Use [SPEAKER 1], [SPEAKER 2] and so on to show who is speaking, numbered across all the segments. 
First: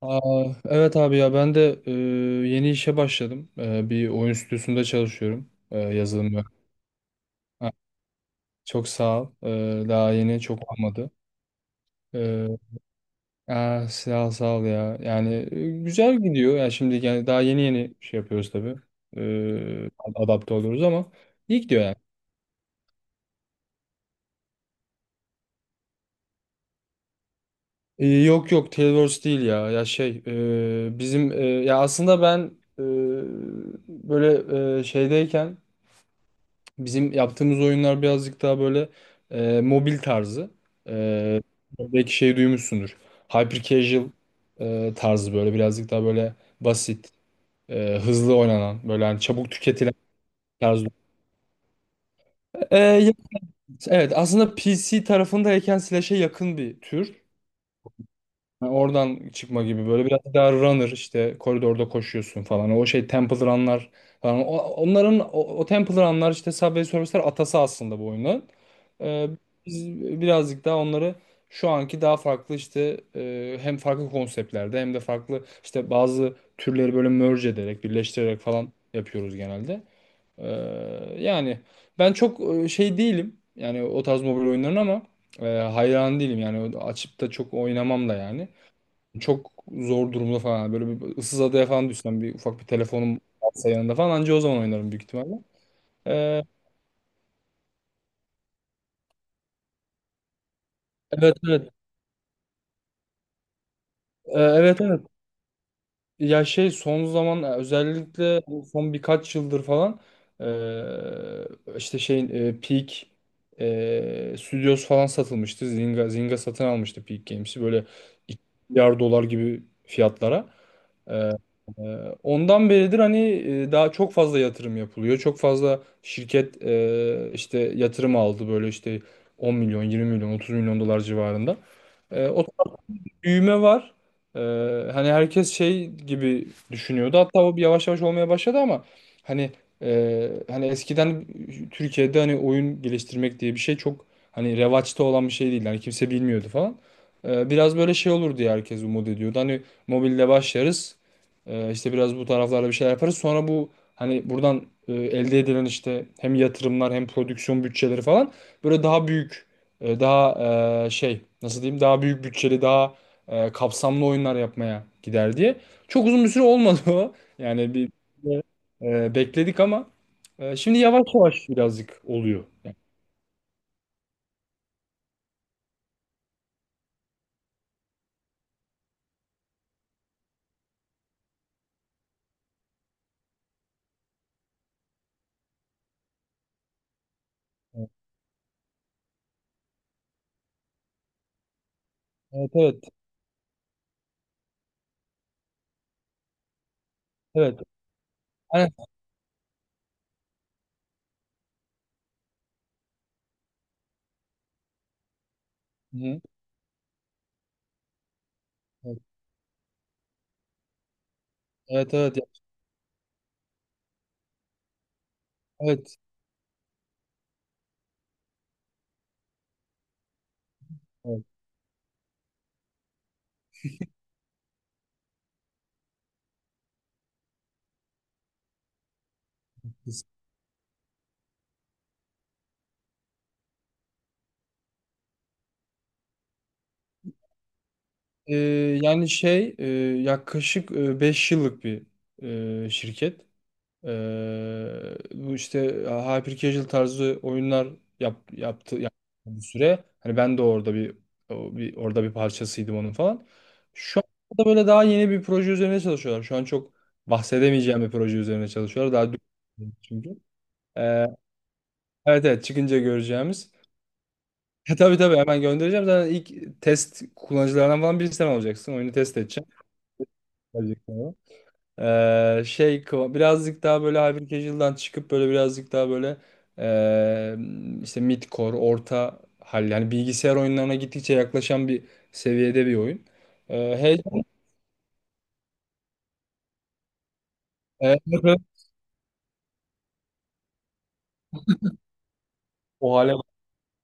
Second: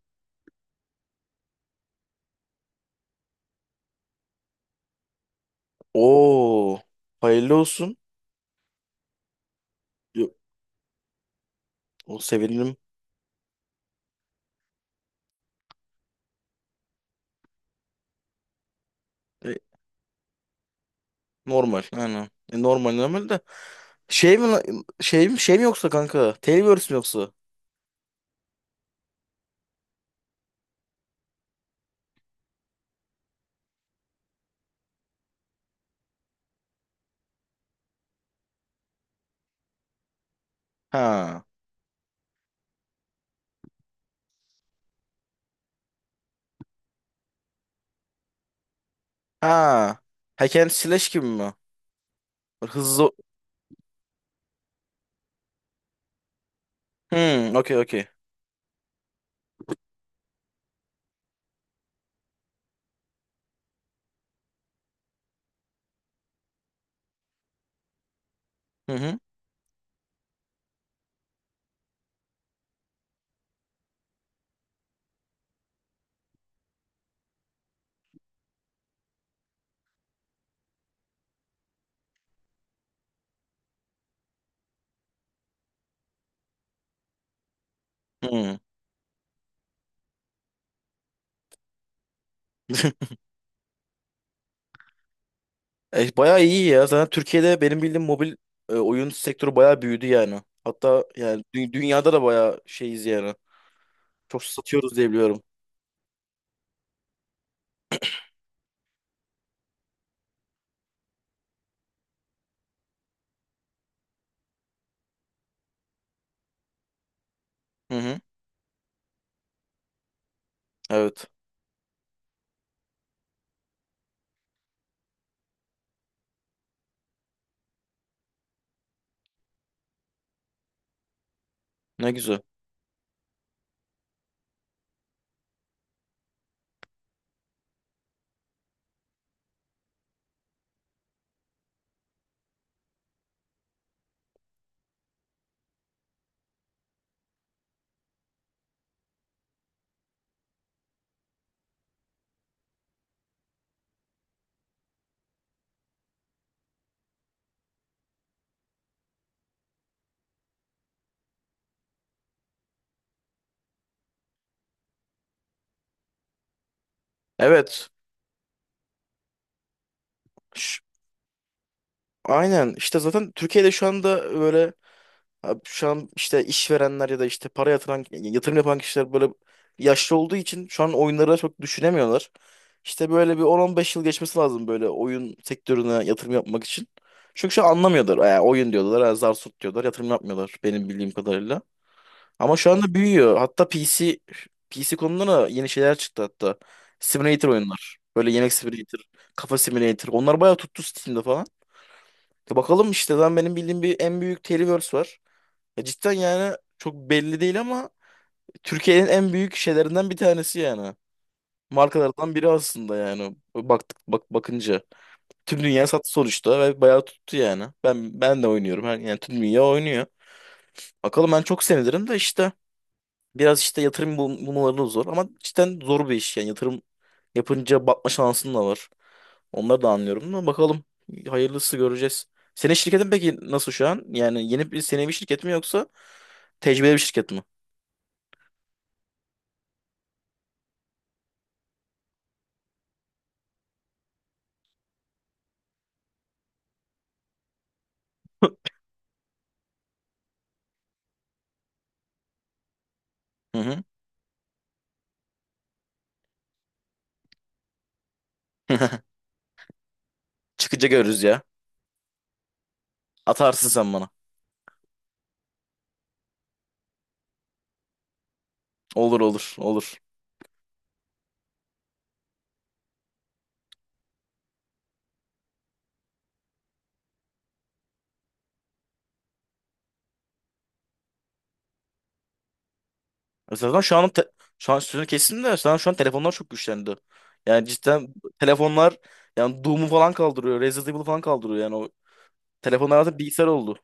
[SPEAKER 1] Aa, evet abi ya ben de yeni işe başladım. Bir oyun stüdyosunda çalışıyorum. Yazılım mühendisi.
[SPEAKER 2] Oo, hayırlı
[SPEAKER 1] Ha,
[SPEAKER 2] olsun.
[SPEAKER 1] çok sağ ol. Daha
[SPEAKER 2] Yo-
[SPEAKER 1] yeni çok olmadı.
[SPEAKER 2] O
[SPEAKER 1] E,
[SPEAKER 2] sevindim.
[SPEAKER 1] Sağ ol, sağ ol ya. Yani güzel gidiyor. Yani şimdi yani daha yeni yeni şey yapıyoruz tabii.
[SPEAKER 2] E,
[SPEAKER 1] E, Adapte oluyoruz ama iyi
[SPEAKER 2] normal
[SPEAKER 1] gidiyor yani.
[SPEAKER 2] aynen. Normal normal de. Şey mi la- şey mi şey mi yoksa kanka? Tailverse mi yoksa?
[SPEAKER 1] Yok yok, Tailwords değil ya. Ya şey bizim ya aslında ben e, böyle şeydeyken bizim yaptığımız oyunlar birazcık daha böyle mobil tarzı. E,
[SPEAKER 2] Ha.
[SPEAKER 1] Belki şey duymuşsundur. Hyper casual tarzı böyle birazcık daha böyle basit, hızlı oynanan, böyle hani çabuk tüketilen
[SPEAKER 2] Ha. Hack and
[SPEAKER 1] tarzı.
[SPEAKER 2] Slash gibi mi?
[SPEAKER 1] E,
[SPEAKER 2] Hızlı.
[SPEAKER 1] ya- evet, aslında PC tarafındayken Slash'e yakın bir tür.
[SPEAKER 2] Hmm, okey okey.
[SPEAKER 1] Ha, oradan çıkma gibi böyle biraz daha runner işte koridorda koşuyorsun falan. O şey Temple Run'lar falan. Onların o Temple Run'lar işte Subway Surfers'ler atası aslında bu oyunun.
[SPEAKER 2] Hı hı.
[SPEAKER 1] Ee, Biz birazcık daha onları şu anki daha farklı işte hem farklı konseptlerde hem de farklı işte bazı türleri böyle merge ederek birleştirerek falan yapıyoruz genelde. Ee, Yani ben çok şey değilim yani o tarz mobil oyunların ama hayran değilim yani açıp da çok oynamam da yani.
[SPEAKER 2] Hmm.
[SPEAKER 1] Çok zor durumda falan. Böyle bir ıssız adaya falan düşsem bir ufak bir telefonum varsa yanında falan anca o zaman oynarım büyük ihtimalle. Ee,
[SPEAKER 2] Bayağı iyi ya. Zaten Türkiye'de benim bildiğim mobil oyun sektörü bayağı büyüdü yani. Hatta
[SPEAKER 1] evet,
[SPEAKER 2] yani
[SPEAKER 1] evet.
[SPEAKER 2] dünyada da bayağı şeyiz yani. Çok
[SPEAKER 1] Evet,
[SPEAKER 2] satıyoruz
[SPEAKER 1] evet.
[SPEAKER 2] diye biliyorum.
[SPEAKER 1] Ya şey son zaman özellikle son birkaç yıldır falan işte şey Peak Studios falan satılmıştı. Zynga satın almıştı Peak Games'i böyle
[SPEAKER 2] Hı hı.
[SPEAKER 1] 2 milyar dolar gibi fiyatlara.
[SPEAKER 2] Evet.
[SPEAKER 1] Ee, e, Ondan beridir hani daha çok fazla yatırım yapılıyor. Çok fazla şirket işte yatırım aldı böyle işte 10 milyon, 20 milyon, 30 milyon dolar civarında.
[SPEAKER 2] Ne güzel.
[SPEAKER 1] O büyüme var. Ee, Hani herkes şey gibi düşünüyordu. Hatta o bir yavaş yavaş olmaya başladı ama hani hani eskiden Türkiye'de hani oyun geliştirmek diye bir şey çok hani revaçta olan bir şey değil. Hani kimse bilmiyordu falan. Biraz böyle şey olur diye herkes umut ediyordu. Hani mobilde başlarız. İşte biraz bu taraflarda bir şeyler yaparız. Sonra bu hani buradan elde edilen işte hem yatırımlar hem prodüksiyon bütçeleri falan böyle daha büyük daha şey nasıl diyeyim daha büyük bütçeli daha kapsamlı oyunlar yapmaya gider diye. Çok uzun bir süre olmadı o. Yani
[SPEAKER 2] Evet.
[SPEAKER 1] bir bekledik ama şimdi yavaş yavaş birazcık oluyor.
[SPEAKER 2] Aynen
[SPEAKER 1] Yani,
[SPEAKER 2] işte zaten Türkiye'de şu anda böyle abi şu an işte işverenler ya da işte para yatıran yatırım yapan kişiler böyle yaşlı olduğu için şu an oyunları çok düşünemiyorlar. İşte böyle bir 10-15 yıl geçmesi lazım böyle oyun sektörüne yatırım yapmak için. Çünkü şu an anlamıyorlar. Yani oyun diyorlar, ha, zar tut diyorlar, yatırım yapmıyorlar benim bildiğim kadarıyla.
[SPEAKER 1] evet,
[SPEAKER 2] Ama şu
[SPEAKER 1] evet.
[SPEAKER 2] anda büyüyor. Hatta PC konuda da yeni şeyler çıktı hatta. Simulator
[SPEAKER 1] Evet.
[SPEAKER 2] oyunlar. Böyle yemek
[SPEAKER 1] Aynen.
[SPEAKER 2] simulator, kafa simulator. Onlar bayağı tuttu Steam'de, bakalım işte lan benim bildiğim bir en büyük Televerse var. Cidden
[SPEAKER 1] Hı.
[SPEAKER 2] yani çok belli değil ama Türkiye'nin en büyük şeylerinden bir tanesi yani.
[SPEAKER 1] Evet, evet.
[SPEAKER 2] Markalardan biri aslında yani. Baktık bak bakınca. Tüm dünya
[SPEAKER 1] Evet.
[SPEAKER 2] sattı sonuçta ve bayağı tuttu yani. Ben de oynuyorum. Yani tüm dünya oynuyor.
[SPEAKER 1] Evet.
[SPEAKER 2] Bakalım ben çok sevinirim de işte biraz işte yatırım bulmaları da zor ama cidden zor bir iş yani yatırım yapınca batma şansın da var. Onları da anlıyorum ama bakalım. Hayırlısı göreceğiz. Senin şirketin peki nasıl şu an? Yani yeni bir senevi şirket mi yoksa tecrübeli bir şirket mi?
[SPEAKER 1] E, Yani şey yaklaşık 5 yıllık bir şirket. Bu işte hyper casual tarzı oyunlar yaptı bir süre. Hani ben de orada bir parçasıydım onun falan.
[SPEAKER 2] Hı hı.
[SPEAKER 1] Şu anda böyle daha yeni bir proje üzerine çalışıyorlar. Şu an çok bahsedemeyeceğim bir proje üzerine çalışıyorlar. Daha çünkü.
[SPEAKER 2] Çıkınca
[SPEAKER 1] Ee,
[SPEAKER 2] görürüz ya.
[SPEAKER 1] evet, evet, çıkınca göreceğimiz.
[SPEAKER 2] Atarsın sen bana.
[SPEAKER 1] Tabii tabii, hemen göndereceğim. Zaten ilk test kullanıcılarından falan birisi sen olacaksın. Oyunu test
[SPEAKER 2] Olur, olur, olur.
[SPEAKER 1] edeceğim. Şey birazcık daha böyle Hyper Casual'dan çıkıp böyle birazcık daha böyle ee, işte mid orta hal yani bilgisayar oyunlarına gittikçe yaklaşan bir seviyede bir oyun. Ee,
[SPEAKER 2] Zaten
[SPEAKER 1] heyecan,
[SPEAKER 2] şu an sözünü kestim de şu an telefonlar çok güçlendi. Yani
[SPEAKER 1] evet,
[SPEAKER 2] cidden
[SPEAKER 1] evet, evet.
[SPEAKER 2] telefonlar yani Doom'u falan kaldırıyor. Resident Evil'ı falan kaldırıyor. Yani o telefonlar
[SPEAKER 1] o hale
[SPEAKER 2] artık bilgisayar oldu.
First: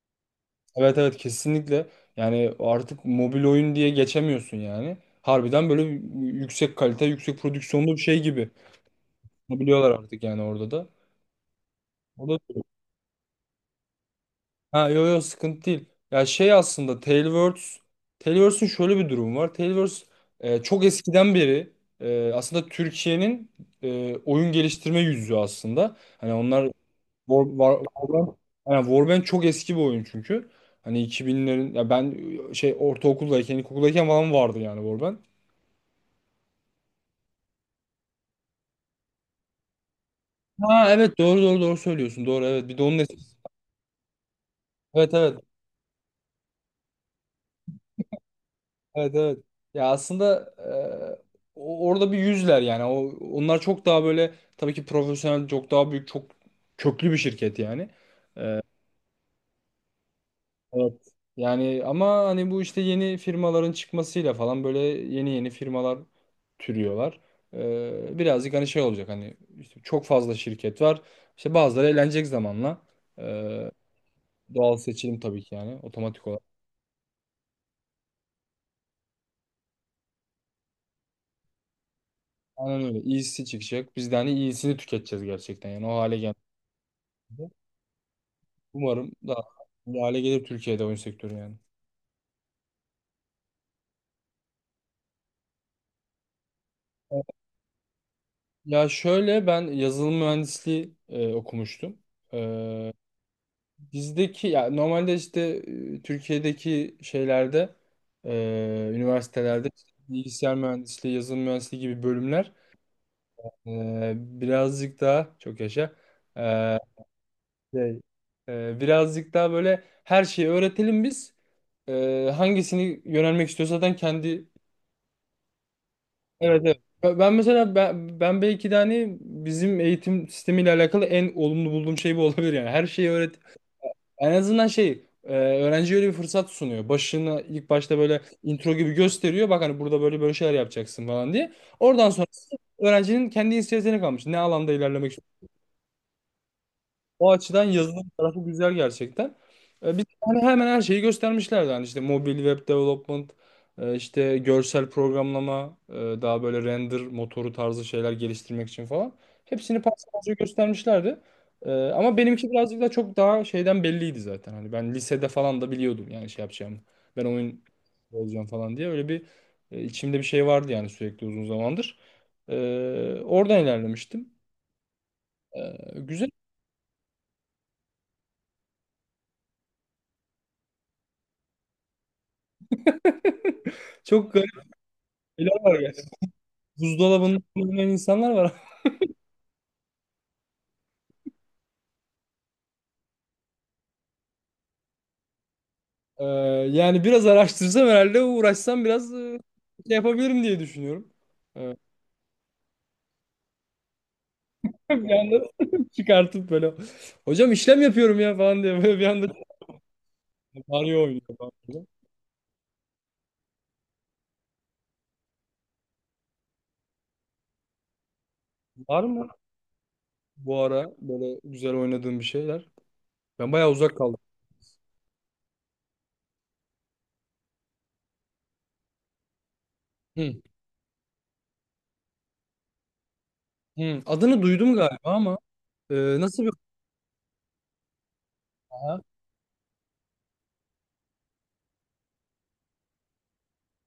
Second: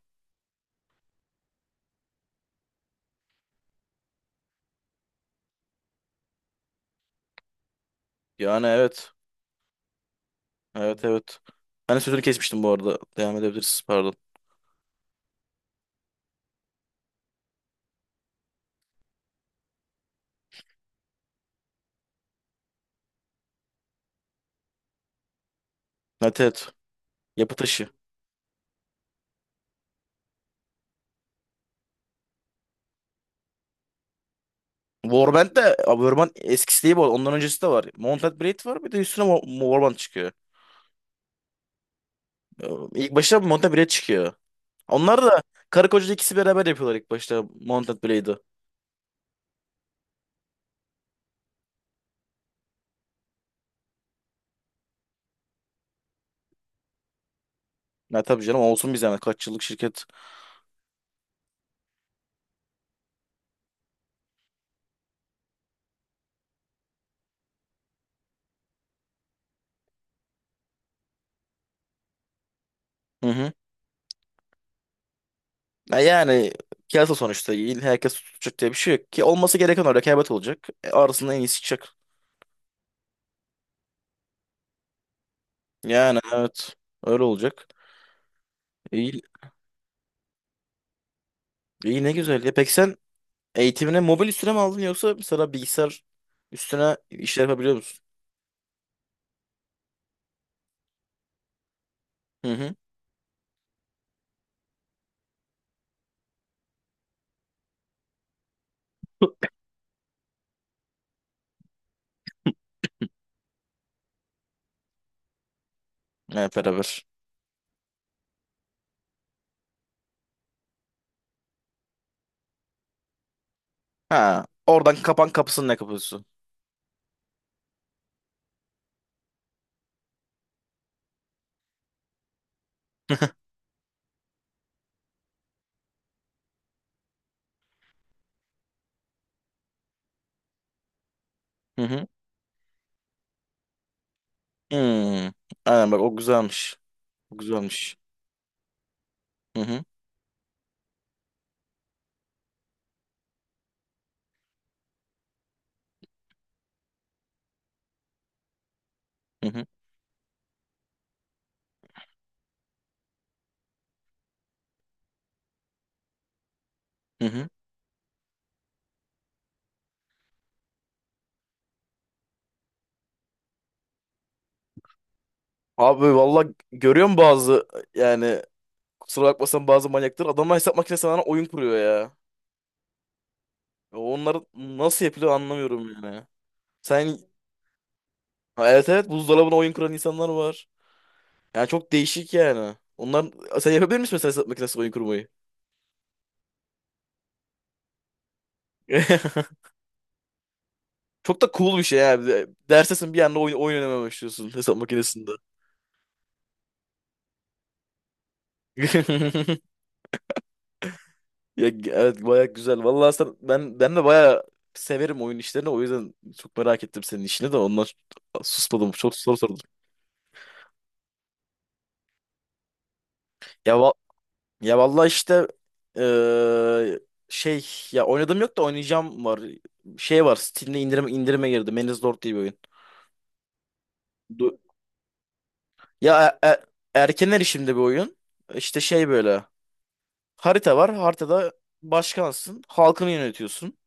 [SPEAKER 1] Evet, evet, kesinlikle, yani artık mobil oyun diye geçemiyorsun yani. Harbiden böyle yüksek kalite, yüksek prodüksiyonlu bir şey gibi
[SPEAKER 2] Yani evet.
[SPEAKER 1] biliyorlar artık yani orada da.
[SPEAKER 2] Evet, evet. Ben de sözünü
[SPEAKER 1] O da
[SPEAKER 2] kesmiştim bu arada. Devam edebiliriz. Pardon.
[SPEAKER 1] Ha, yo yo, sıkıntı değil. Ya şey aslında Tailwords'un şöyle bir durumu var. Tailwords çok eskiden beri aslında Türkiye'nin oyun geliştirme yüzü aslında. Hani
[SPEAKER 2] Evet,
[SPEAKER 1] onlar
[SPEAKER 2] evet. Yapı taşı.
[SPEAKER 1] Warband, yani Warband çok eski bir oyun çünkü. Hani 2000'lerin, ya ben şey ortaokuldayken, ilkokuldayken falan vardı yani Warband.
[SPEAKER 2] Warband de abi, Warband eskisi değil bu arada. Ondan öncesi de var. Mounted Blade var, bir de üstüne Warband çıkıyor.
[SPEAKER 1] Ha, evet, doğru doğru doğru söylüyorsun. Doğru,
[SPEAKER 2] Ee,
[SPEAKER 1] evet. Bir de onun
[SPEAKER 2] İlk
[SPEAKER 1] etkisi.
[SPEAKER 2] başta Mounted Blade çıkıyor.
[SPEAKER 1] Evet,
[SPEAKER 2] Onlar
[SPEAKER 1] evet.
[SPEAKER 2] da karı koca ikisi beraber yapıyorlar ilk başta Mounted Blade'ı.
[SPEAKER 1] Evet, evet. Ya aslında orada bir yüzler yani. Onlar çok daha böyle tabii ki profesyonel, çok daha büyük, çok köklü bir şirket yani.
[SPEAKER 2] Ya tabii canım, olsun bir zahmet. Kaç yıllık şirket.
[SPEAKER 1] Evet. Yani ama hani bu işte yeni firmaların çıkmasıyla falan böyle yeni yeni firmalar türüyorlar. Birazcık hani şey olacak hani işte çok fazla şirket var. İşte bazıları eğlenecek zamanla. E,
[SPEAKER 2] Hı hı.
[SPEAKER 1] Doğal seçilim tabii ki yani
[SPEAKER 2] Ya
[SPEAKER 1] otomatik olarak.
[SPEAKER 2] yani piyasa sonuçta. Herkes tutacak diye bir şey yok. Ki olması gereken o, rekabet olacak. Arasında en iyisi çıkacak.
[SPEAKER 1] Aynen öyle. İyisi çıkacak. Biz de hani iyisini tüketeceğiz gerçekten yani o hale
[SPEAKER 2] Yani
[SPEAKER 1] geldi.
[SPEAKER 2] evet. Öyle olacak.
[SPEAKER 1] Umarım
[SPEAKER 2] İyi,
[SPEAKER 1] daha iyi hale gelir Türkiye'de oyun sektörü yani.
[SPEAKER 2] iyi ne güzel. Ya peki sen eğitimine mobil üstüne mi aldın yoksa mesela bilgisayar üstüne
[SPEAKER 1] Ee,
[SPEAKER 2] işler yapabiliyor musun?
[SPEAKER 1] Ya şöyle, ben yazılım mühendisliği okumuştum.
[SPEAKER 2] Hı hı.
[SPEAKER 1] E, Bizdeki ya normalde işte Türkiye'deki şeylerde üniversitelerde işte bilgisayar mühendisliği, yazılım mühendisliği gibi bölümler birazcık daha çok yaşa
[SPEAKER 2] Evet,
[SPEAKER 1] e,
[SPEAKER 2] beraber.
[SPEAKER 1] şey, e, birazcık daha böyle her şeyi öğretelim biz. Hangisini yönelmek istiyorsa zaten
[SPEAKER 2] Ha,
[SPEAKER 1] kendi.
[SPEAKER 2] oradan kapan kapısının ne kapısı?
[SPEAKER 1] Evet, evet. Ben mesela ben belki de hani bizim eğitim sistemiyle alakalı en olumlu bulduğum şey bu olabilir yani. Her şeyi öğret. En azından şey öğrenciye öyle bir fırsat sunuyor. Başını ilk başta böyle intro gibi gösteriyor. Bak, hani burada böyle böyle şeyler yapacaksın falan diye.
[SPEAKER 2] Hı hı.
[SPEAKER 1] Oradan sonra öğrencinin kendi inisiyatifine kalmış. Ne alanda ilerlemek,
[SPEAKER 2] Hmm. Aynen bak, o güzelmiş.
[SPEAKER 1] o
[SPEAKER 2] O
[SPEAKER 1] açıdan
[SPEAKER 2] güzelmiş.
[SPEAKER 1] yazılım tarafı güzel gerçekten.
[SPEAKER 2] Hı hı.
[SPEAKER 1] Biz hani hemen her şeyi göstermişlerdi. Hani işte mobil web development, işte görsel programlama, daha böyle render motoru tarzı şeyler geliştirmek için falan.
[SPEAKER 2] Hı hı.
[SPEAKER 1] Hepsini parça parça göstermişlerdi. Ama benimki birazcık da çok daha şeyden belliydi zaten. Hani ben lisede falan da biliyordum yani şey yapacağımı. Ben
[SPEAKER 2] Hı hı.
[SPEAKER 1] oyun olacağım falan diye öyle bir içimde bir şey vardı yani sürekli uzun zamandır. Oradan ilerlemiştim.
[SPEAKER 2] Abi
[SPEAKER 1] Güzel.
[SPEAKER 2] valla görüyorum bazı yani kusura bakmasan bazı manyaktır. Adamlar hesap makinesi sana oyun kuruyor ya.
[SPEAKER 1] Çok
[SPEAKER 2] Onlar nasıl yapılıyor
[SPEAKER 1] Şeyler var
[SPEAKER 2] anlamıyorum
[SPEAKER 1] yani.
[SPEAKER 2] yani. Sen
[SPEAKER 1] Buzdolabında kullanmayan insanlar var.
[SPEAKER 2] Ha, evet, evet, buzdolabına oyun kuran insanlar var. Yani çok değişik yani. Sen yapabilir misin mesela hesap makinesi oyun kurmayı?
[SPEAKER 1] Ee, Yani biraz araştırsam herhalde uğraşsam biraz şey yapabilirim diye düşünüyorum.
[SPEAKER 2] Çok da
[SPEAKER 1] Ee,
[SPEAKER 2] cool bir şey ya. Dersesin bir anda oyun oynamaya başlıyorsun hesap
[SPEAKER 1] bir
[SPEAKER 2] makinesinde.
[SPEAKER 1] anda çıkartıp böyle, hocam işlem yapıyorum ya falan diye, böyle bir anda Mario oynuyor falan,
[SPEAKER 2] Ya,
[SPEAKER 1] böyle.
[SPEAKER 2] evet baya güzel. Vallahi sen, ben ben de baya severim oyun işlerini. O yüzden çok merak ettim senin işini de ondan susmadım.
[SPEAKER 1] Var
[SPEAKER 2] Çok
[SPEAKER 1] mı
[SPEAKER 2] soru sordum.
[SPEAKER 1] bu ara böyle güzel oynadığım bir şeyler? Ben bayağı
[SPEAKER 2] Ya va-
[SPEAKER 1] uzak kaldım.
[SPEAKER 2] ya vallahi işte eee, şey ya oynadım yok da oynayacağım var. Şey
[SPEAKER 1] Hı,
[SPEAKER 2] var. Steam'de indirime girdi. Man's Lord diye bir oyun.
[SPEAKER 1] hı. Adını
[SPEAKER 2] Du-
[SPEAKER 1] duydum galiba ama e,
[SPEAKER 2] ya
[SPEAKER 1] nasıl bir.
[SPEAKER 2] erken erişimde bir oyun. İşte
[SPEAKER 1] Ha,
[SPEAKER 2] şey böyle. Harita var. Haritada başkansın. Halkını yönetiyorsun.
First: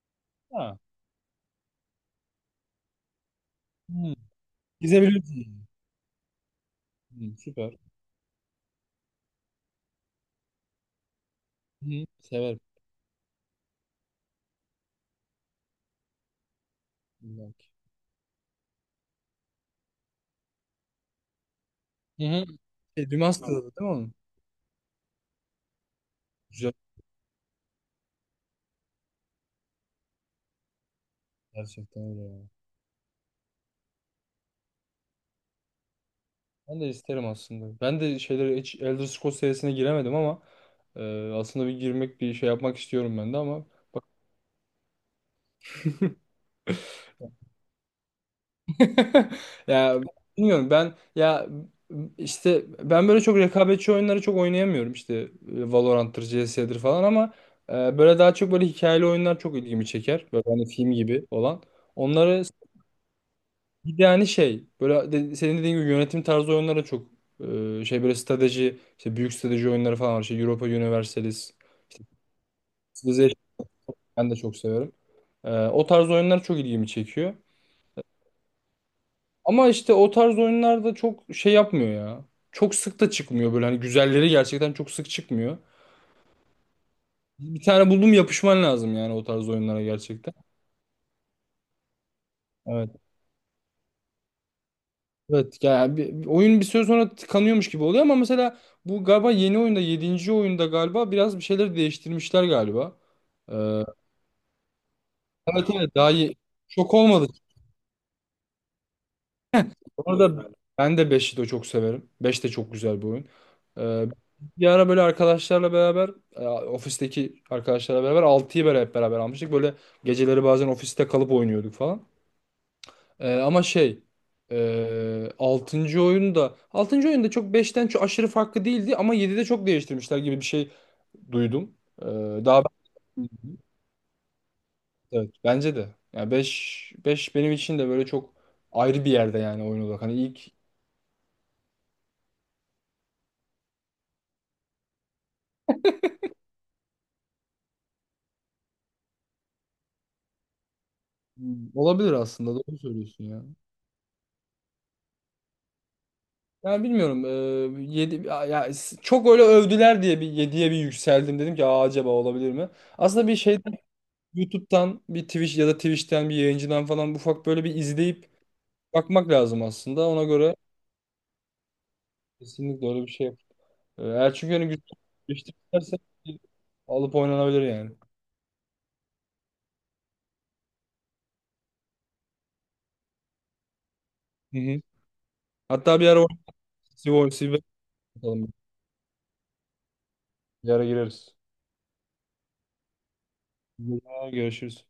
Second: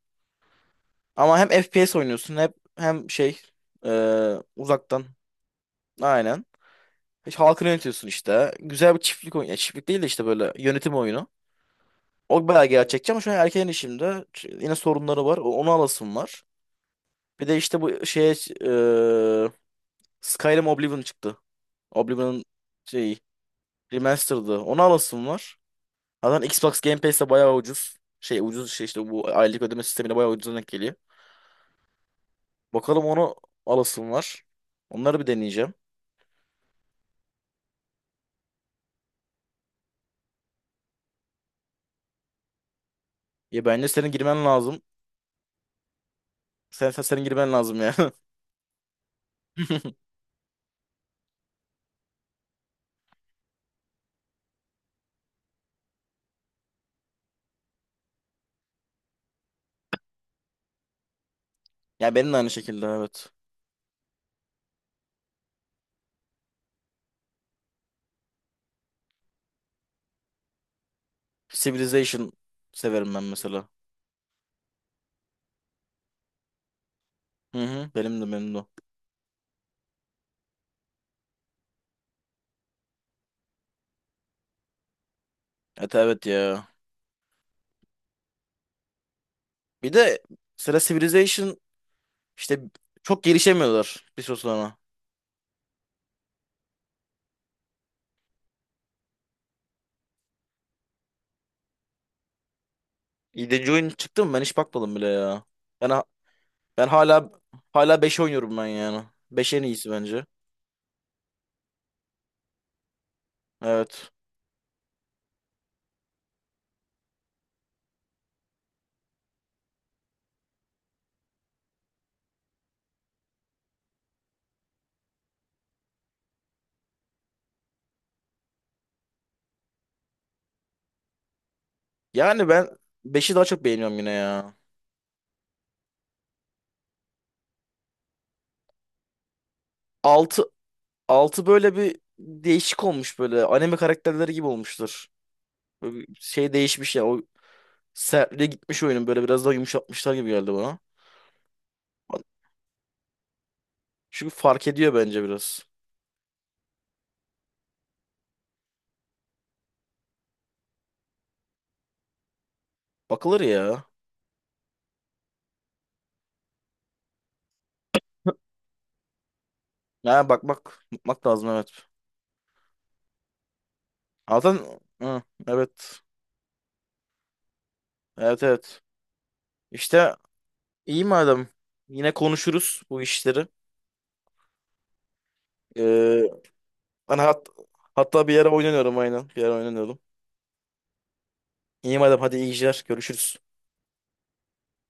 [SPEAKER 1] ha.
[SPEAKER 2] Ama hem FPS oynuyorsun hep hem şey e,
[SPEAKER 1] Hı.
[SPEAKER 2] uzaktan.
[SPEAKER 1] Gizebilirsin.
[SPEAKER 2] Aynen.
[SPEAKER 1] Hı,
[SPEAKER 2] Hiç halkını
[SPEAKER 1] süper.
[SPEAKER 2] yönetiyorsun işte. Güzel bir çiftlik oyunu. Ya, çiftlik değil de işte böyle yönetim oyunu.
[SPEAKER 1] Hı,
[SPEAKER 2] O
[SPEAKER 1] severim.
[SPEAKER 2] bayağı gerçekçi ama şu an erken işimde yine sorunları var. Onu alasım var. Bir de
[SPEAKER 1] Belki.
[SPEAKER 2] işte bu şeye e, Skyrim Oblivion çıktı.
[SPEAKER 1] Hı hı.
[SPEAKER 2] Oblivion'ın
[SPEAKER 1] Şey,
[SPEAKER 2] şey
[SPEAKER 1] Remastered'ı değil mi onun?
[SPEAKER 2] remastered'ı. Onu alasım var. Zaten Xbox Game Pass'te bayağı ucuz. Şey ucuz şey işte bu aylık ödeme sistemine bayağı ucuz denk geliyor.
[SPEAKER 1] Gerçekten öyle ya.
[SPEAKER 2] Bakalım onu alasım var. Onları bir deneyeceğim.
[SPEAKER 1] Ben de isterim aslında. Ben de şeyleri hiç Elder Scrolls serisine giremedim ama aslında bir girmek bir şey yapmak istiyorum ben de
[SPEAKER 2] Ya
[SPEAKER 1] ama
[SPEAKER 2] bence
[SPEAKER 1] bak.
[SPEAKER 2] senin girmen lazım. Senin girmen lazım ya.
[SPEAKER 1] Ya, bilmiyorum ben ya, işte ben böyle çok rekabetçi oyunları çok oynayamıyorum işte Valorant'tır, CS'dir falan ama böyle daha çok böyle hikayeli oyunlar çok ilgimi çeker. Böyle hani film gibi olan.
[SPEAKER 2] Ya benim de
[SPEAKER 1] Onları
[SPEAKER 2] aynı şekilde, evet.
[SPEAKER 1] Bir de hani şey böyle senin dediğin gibi yönetim tarzı oyunlara çok şey böyle strateji işte büyük strateji oyunları falan var. İşte Europa Universalis işte
[SPEAKER 2] Civilization severim ben
[SPEAKER 1] Civilization,
[SPEAKER 2] mesela.
[SPEAKER 1] ben de çok severim. O tarz oyunlar çok ilgimi çekiyor.
[SPEAKER 2] Hı hı. Benim de, benim de.
[SPEAKER 1] Ama işte o tarz oyunlar da çok şey yapmıyor ya. Çok sık da çıkmıyor böyle, hani güzelleri gerçekten çok sık çıkmıyor.
[SPEAKER 2] Evet, evet ya.
[SPEAKER 1] Bir tane buldum, yapışman lazım yani o tarz oyunlara
[SPEAKER 2] Bir de
[SPEAKER 1] gerçekten.
[SPEAKER 2] mesela Civilization işte
[SPEAKER 1] Evet.
[SPEAKER 2] çok gelişemiyorlar bir süre sonra.
[SPEAKER 1] Evet yani, oyun bir süre sonra tıkanıyormuş gibi oluyor ama mesela bu galiba yeni oyunda, yedinci oyunda galiba biraz bir şeyler değiştirmişler galiba.
[SPEAKER 2] 7.
[SPEAKER 1] Ee,
[SPEAKER 2] oyun çıktı mı ben hiç bakmadım bile ya.
[SPEAKER 1] evet,
[SPEAKER 2] Ben,
[SPEAKER 1] evet,
[SPEAKER 2] ha-
[SPEAKER 1] daha iyi.
[SPEAKER 2] ben
[SPEAKER 1] Çok olmadı.
[SPEAKER 2] hala 5 oynuyorum ben yani. 5 en iyisi bence.
[SPEAKER 1] Orada Ben de 5'i de çok severim. 5 de çok güzel bir oyun. Ee,
[SPEAKER 2] Evet.
[SPEAKER 1] Bir ara böyle arkadaşlarla beraber ofisteki arkadaşlarla beraber altıyı beraber, hep beraber almıştık. Böyle geceleri bazen ofiste kalıp oynuyorduk falan. Ama şey 6. oyunda çok beşten çok aşırı farklı değildi ama 7'de çok değiştirmişler gibi bir şey duydum. Ee,
[SPEAKER 2] Yani
[SPEAKER 1] daha
[SPEAKER 2] ben
[SPEAKER 1] ben-
[SPEAKER 2] beşi daha çok beğeniyorum yine ya.
[SPEAKER 1] evet, bence de. Yani 5 5 benim için de böyle çok ayrı bir yerde yani oyun olarak. Hani ilk
[SPEAKER 2] 6 Altı böyle bir değişik olmuş böyle. Anime karakterleri gibi olmuştur. Böyle bir şey değişmiş ya. O sertliğe gitmiş oyunun, böyle biraz daha yumuşatmışlar gibi geldi bana.
[SPEAKER 1] Olabilir aslında, doğru söylüyorsun ya.
[SPEAKER 2] Çünkü fark ediyor bence biraz.
[SPEAKER 1] Yani bilmiyorum 7 çok öyle övdüler diye bir yediye bir yükseldim, dedim ki Aa, acaba olabilir mi? Aslında bir
[SPEAKER 2] Bakılır
[SPEAKER 1] şeyden
[SPEAKER 2] ya.
[SPEAKER 1] YouTube'dan bir Twitch ya da Twitch'ten bir yayıncıdan falan ufak böyle bir izleyip bakmak lazım aslında. Ona
[SPEAKER 2] Ha,
[SPEAKER 1] göre
[SPEAKER 2] bakmak lazım evet.
[SPEAKER 1] kesinlikle öyle bir şey yap. Eğer çünkü
[SPEAKER 2] Zaten
[SPEAKER 1] hani güçlü
[SPEAKER 2] hı,
[SPEAKER 1] geliştirirsen
[SPEAKER 2] evet.
[SPEAKER 1] alıp oynanabilir yani.
[SPEAKER 2] Evet, evet. İşte iyi madem. Yine konuşuruz bu işleri.
[SPEAKER 1] Hı hı. Hatta bir ara
[SPEAKER 2] Ee,
[SPEAKER 1] oynayalım.
[SPEAKER 2] ben
[SPEAKER 1] Sivo,
[SPEAKER 2] hat
[SPEAKER 1] Sivo
[SPEAKER 2] hatta bir yere
[SPEAKER 1] atalım.
[SPEAKER 2] oynanıyorum aynen. Bir yere oynanıyorum.
[SPEAKER 1] Bir ara gireriz.
[SPEAKER 2] İyi madem, hadi iyi geceler. Görüşürüz.
[SPEAKER 1] Hı. Görüşürüz.